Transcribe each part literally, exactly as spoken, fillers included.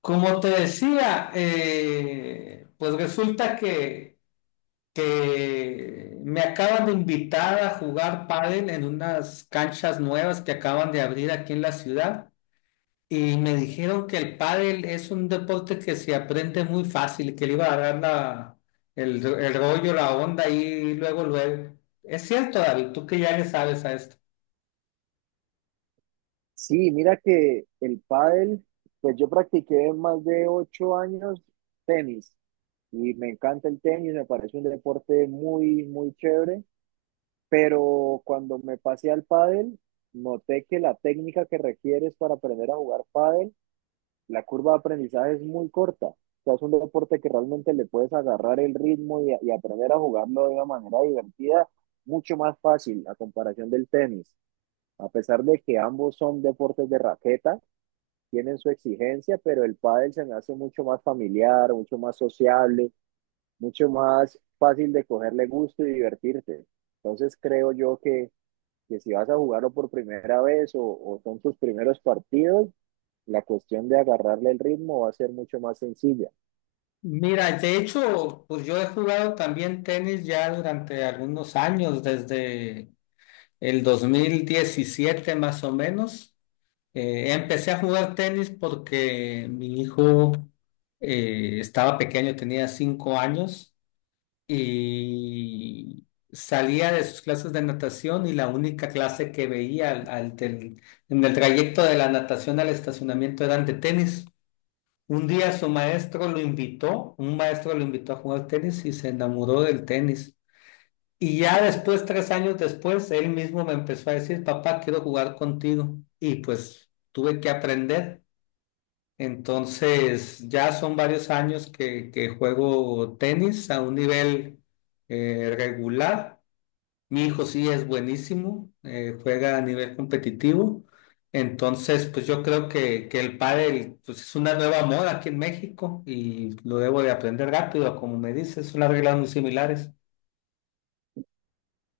Como te decía, eh, pues resulta que, que me acaban de invitar a jugar pádel en unas canchas nuevas que acaban de abrir aquí en la ciudad, y me dijeron que el pádel es un deporte que se aprende muy fácil, que le iba a dar la, el, el rollo, la onda y luego, luego. Es cierto, David, tú que ya le sabes a esto. Sí, mira que el pádel, pues yo practiqué más de ocho años tenis y me encanta el tenis, me parece un deporte muy, muy chévere, pero cuando me pasé al pádel, noté que la técnica que requieres para aprender a jugar pádel, la curva de aprendizaje es muy corta. O sea, es un deporte que realmente le puedes agarrar el ritmo y, y aprender a jugarlo de una manera divertida, mucho más fácil a comparación del tenis, a pesar de que ambos son deportes de raqueta tienen su exigencia, pero el pádel se me hace mucho más familiar, mucho más sociable, mucho más fácil de cogerle gusto y divertirte. Entonces creo yo que, que si vas a jugarlo por primera vez o, o son tus primeros partidos, la cuestión de agarrarle el ritmo va a ser mucho más sencilla. Mira, de hecho, pues yo he jugado también tenis ya durante algunos años, desde El dos mil diecisiete, más o menos. Eh, empecé a jugar tenis porque mi hijo eh, estaba pequeño, tenía cinco años, y salía de sus clases de natación, y la única clase que veía al, al del- en el trayecto de la natación al estacionamiento eran de tenis. Un día su maestro lo invitó, un maestro lo invitó a jugar tenis y se enamoró del tenis. Y ya después, tres años después, él mismo me empezó a decir: papá, quiero jugar contigo. Y pues tuve que aprender. Entonces, ya son varios años que, que juego tenis a un nivel eh, regular. Mi hijo sí es buenísimo, eh, juega a nivel competitivo. Entonces, pues yo creo que, que el pádel, pues, es una nueva moda aquí en México, y lo debo de aprender rápido. Como me dices, son las reglas muy similares.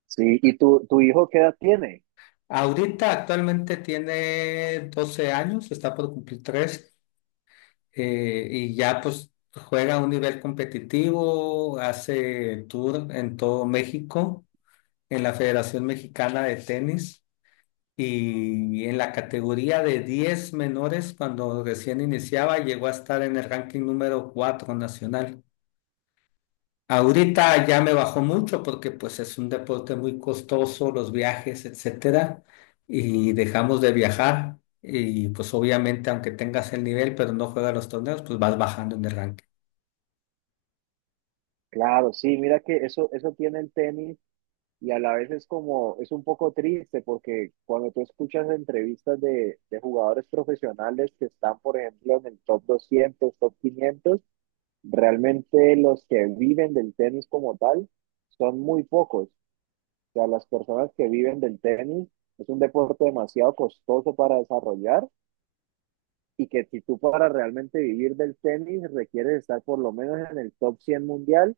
Sí, ¿y tu, tu hijo qué edad tiene? Ahorita actualmente tiene doce años, está por cumplir tres, y ya pues juega a un nivel competitivo, hace tour en todo México, en la Federación Mexicana de Tenis, y en la categoría de diez menores, cuando recién iniciaba llegó a estar en el ranking número cuatro nacional. Ahorita ya me bajó mucho porque pues es un deporte muy costoso, los viajes, etcétera, y dejamos de viajar, y pues obviamente aunque tengas el nivel pero no juegas los torneos, pues vas bajando en el ranking. Claro, sí, mira que eso, eso tiene el tenis. Y a la vez es como, es un poco triste porque cuando tú escuchas entrevistas de, de jugadores profesionales que están, por ejemplo, en el top doscientos, top quinientos, realmente los que viven del tenis como tal son muy pocos. O sea, las personas que viven del tenis es un deporte demasiado costoso para desarrollar y que si tú para realmente vivir del tenis requieres estar por lo menos en el top cien mundial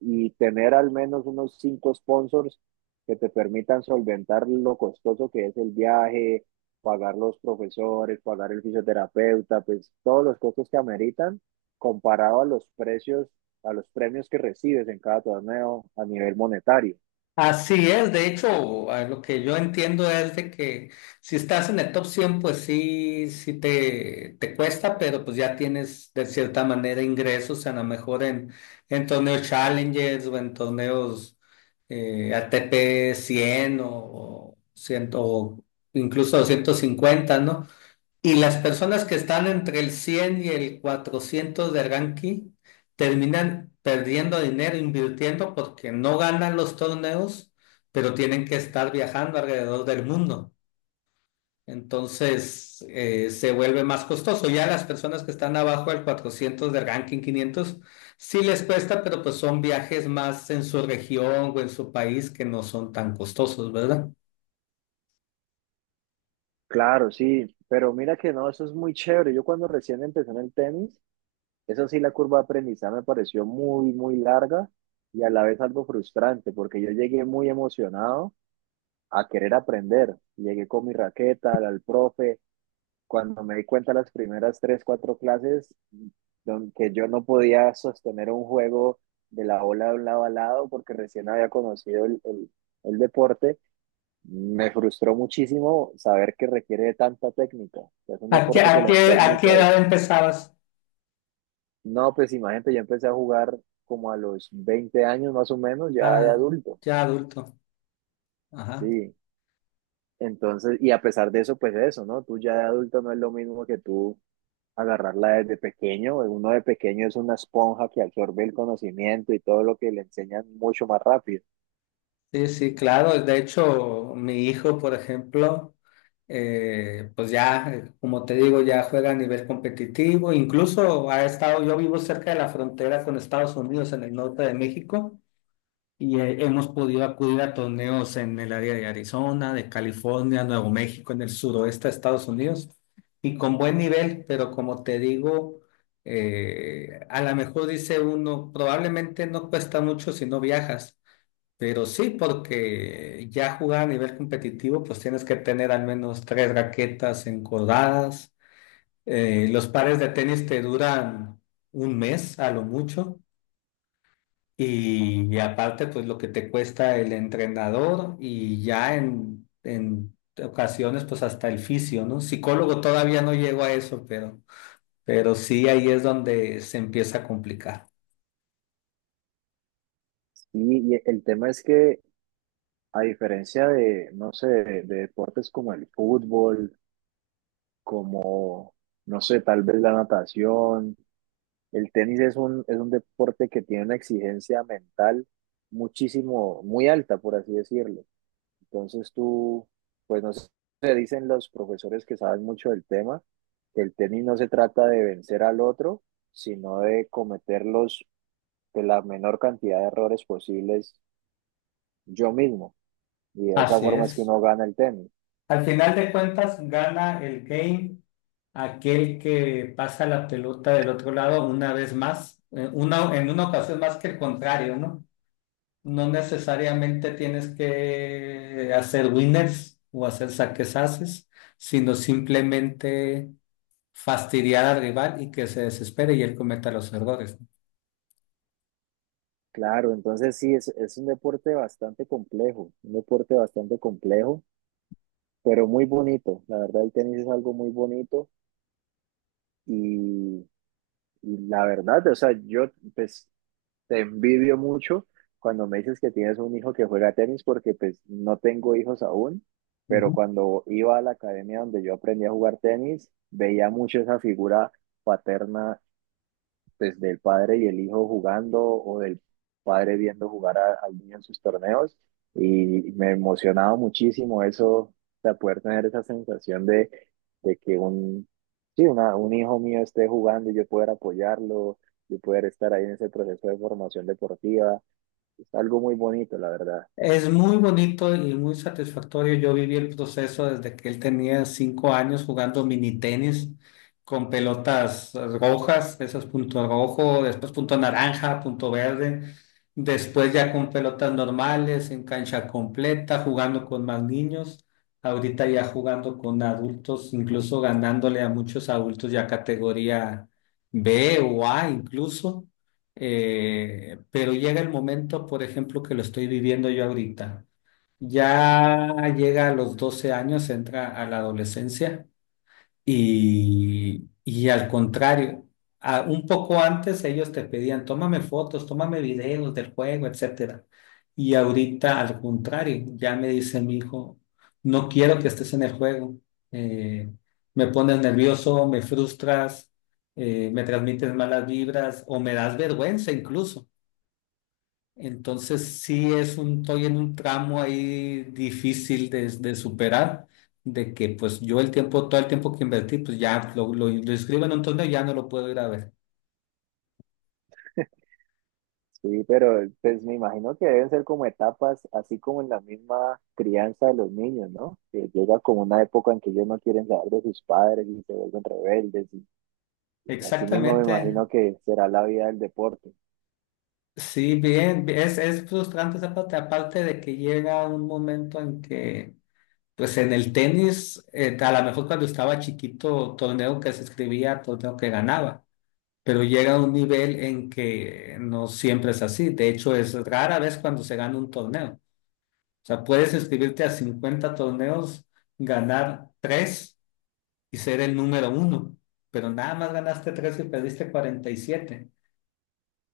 y tener al menos unos cinco sponsors que te permitan solventar lo costoso que es el viaje, pagar los profesores, pagar el fisioterapeuta, pues todos los costos que ameritan comparado a los precios, a los premios que recibes en cada torneo a nivel monetario. Así es. De hecho, a lo que yo entiendo es de que, si estás en el top cien, pues sí, sí te, te cuesta, pero pues ya tienes de cierta manera ingresos, a lo mejor en en torneos Challengers o en torneos eh, A T P cien, o, o cien, o incluso doscientos cincuenta, ¿no? Y las personas que están entre el cien y el cuatrocientos de ranking terminan perdiendo dinero invirtiendo porque no ganan los torneos, pero tienen que estar viajando alrededor del mundo. Entonces, eh, se vuelve más costoso. Ya las personas que están abajo del cuatrocientos, del ranking quinientos, sí les cuesta, pero pues son viajes más en su región o en su país, que no son tan costosos, ¿verdad? Claro, sí, pero mira que no, eso es muy chévere. Yo cuando recién empecé en el tenis, eso sí, la curva de aprendizaje me pareció muy, muy larga y a la vez algo frustrante, porque yo llegué muy emocionado a querer aprender. Llegué con mi raqueta al, al profe. Cuando me di cuenta las primeras tres, cuatro clases, don- que yo no podía sostener un juego de la bola de un lado a lado porque recién había conocido el, el, el deporte, me frustró muchísimo saber que requiere de tanta técnica. Es un ¿A qué, deporte que a la qué, a qué técnica edad es. empezabas? No, pues imagínate, yo empecé a jugar como a los veinte años más o menos, ya de Ah, adulto, ya adulto. Ajá. sí. Entonces, y a pesar de eso, pues eso, ¿no? Tú ya de adulto no es lo mismo que tú agarrarla desde pequeño. Uno de pequeño es una esponja que absorbe el conocimiento y todo lo que le enseñan mucho más rápido. Sí, sí, claro. De hecho, mi hijo, por ejemplo, eh, pues ya, eh, como te digo, ya juega a nivel competitivo. Incluso ha estado... Yo vivo cerca de la frontera con Estados Unidos, en el norte de México, y eh, hemos podido acudir a torneos en el área de Arizona, de California, Nuevo México, en el suroeste de Estados Unidos, y con buen nivel. Pero como te digo, eh, a lo mejor dice uno, probablemente no cuesta mucho si no viajas, pero sí, porque ya jugar a nivel competitivo, pues tienes que tener al menos tres raquetas encordadas. Eh, los pares de tenis te duran un mes a lo mucho. Y, y aparte, pues lo que te cuesta el entrenador, y ya en en ocasiones, pues hasta el fisio, ¿no? Psicólogo todavía no llego a eso, pero, pero sí, ahí es donde se empieza a complicar. Y, y el tema es que, a diferencia de, no sé, de, de deportes como el fútbol, como, no sé, tal vez la natación, el tenis es un, es un deporte que tiene una exigencia mental muchísimo, muy alta, por así decirlo. Entonces tú, pues no sé, te dicen los profesores que saben mucho del tema, que el tenis no se trata de vencer al otro, sino de cometer los, de la menor cantidad de errores posibles yo mismo. Y de esa Así forma es que es. uno gana el tenis. Al final de cuentas, gana el game aquel que pasa la pelota del otro lado una vez más, eh, una, en una ocasión más que el contrario, ¿no? No necesariamente tienes que hacer winners o hacer saques haces, sino simplemente fastidiar al rival y que se desespere y él cometa los errores. Claro, entonces sí, es, es un deporte bastante complejo, un deporte bastante complejo, pero muy bonito. La verdad, el tenis es algo muy bonito. Y, y la verdad, o sea, yo pues te envidio mucho cuando me dices que tienes un hijo que juega tenis porque pues no tengo hijos aún, pero ¿No? cuando iba a la academia donde yo aprendí a jugar tenis, veía mucho esa figura paterna pues, del padre y el hijo jugando o del padre viendo jugar a- al niño en sus torneos y me emocionaba muchísimo eso, de poder tener esa sensación de, de, que un, sí, una- un hijo mío esté jugando y yo poder apoyarlo, yo poder estar ahí en ese proceso de formación deportiva. Es algo muy bonito, la verdad. Es muy bonito y muy satisfactorio. Yo viví el proceso desde que él tenía cinco años jugando mini tenis, con pelotas rojas, esas punto rojo, después punto naranja, punto verde, después ya con pelotas normales, en cancha completa, jugando con más niños, ahorita ya jugando con adultos, incluso ganándole a muchos adultos ya categoría B o A incluso. Eh, pero llega el momento, por ejemplo, que lo estoy viviendo yo ahorita. Ya llega a los doce años, entra a la adolescencia, y, y al contrario, a- un poco antes ellos te pedían: tómame fotos, tómame videos del juego, etcétera. Y ahorita al contrario, ya me dice mi hijo: no quiero que estés en el juego, eh, me pones nervioso, me frustras, eh, me transmites malas vibras o me das vergüenza incluso. Entonces sí, es un, estoy en un tramo ahí difícil de, de superar, de que pues yo el tiempo, todo el tiempo que invertí, pues ya lo, lo, lo inscribo en un torneo y ya no lo puedo ir a ver. Sí, pero pues me imagino que deben ser como etapas, así como en la misma crianza de los niños, ¿no? Que llega como una época en que ellos no quieren saber de sus padres y se vuelven rebeldes. Y así mismo me Exactamente. imagino que será la vida del deporte. Sí, bien, es, es frustrante esa parte, aparte de que llega un momento en que, pues en el tenis, eh, a lo mejor cuando estaba chiquito, torneo que se escribía, torneo que ganaba, pero llega a un nivel en que no siempre es así. De hecho, es rara vez cuando se gana un torneo. O sea, puedes inscribirte a cincuenta torneos, ganar tres y ser el número uno, pero nada más ganaste tres y perdiste cuarenta y siete. Y siete.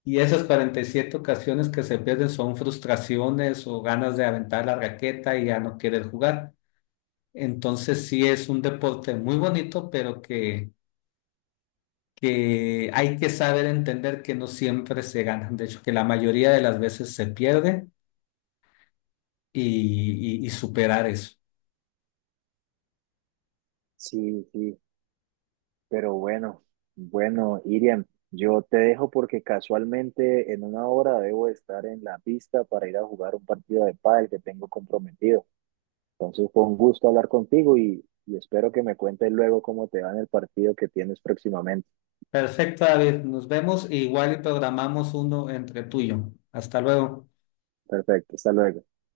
Y esas cuarenta y siete ocasiones que se pierden son frustraciones o ganas de aventar la raqueta y ya no querer jugar. Entonces sí, es un deporte muy bonito, pero que, que hay que saber entender que no siempre se gana. De hecho, que la mayoría de las veces se pierde, y, y y superar eso. Sí, sí, pero bueno, bueno, Iriam, yo te dejo porque casualmente en una hora debo estar en la pista para ir a jugar un partido de pádel que tengo comprometido. Entonces fue un gusto hablar contigo y, y espero que me cuentes luego cómo te va en el partido que tienes próximamente. Perfecto, David. Nos vemos e igual y programamos uno entre tú y yo. Hasta luego. Perfecto, hasta luego.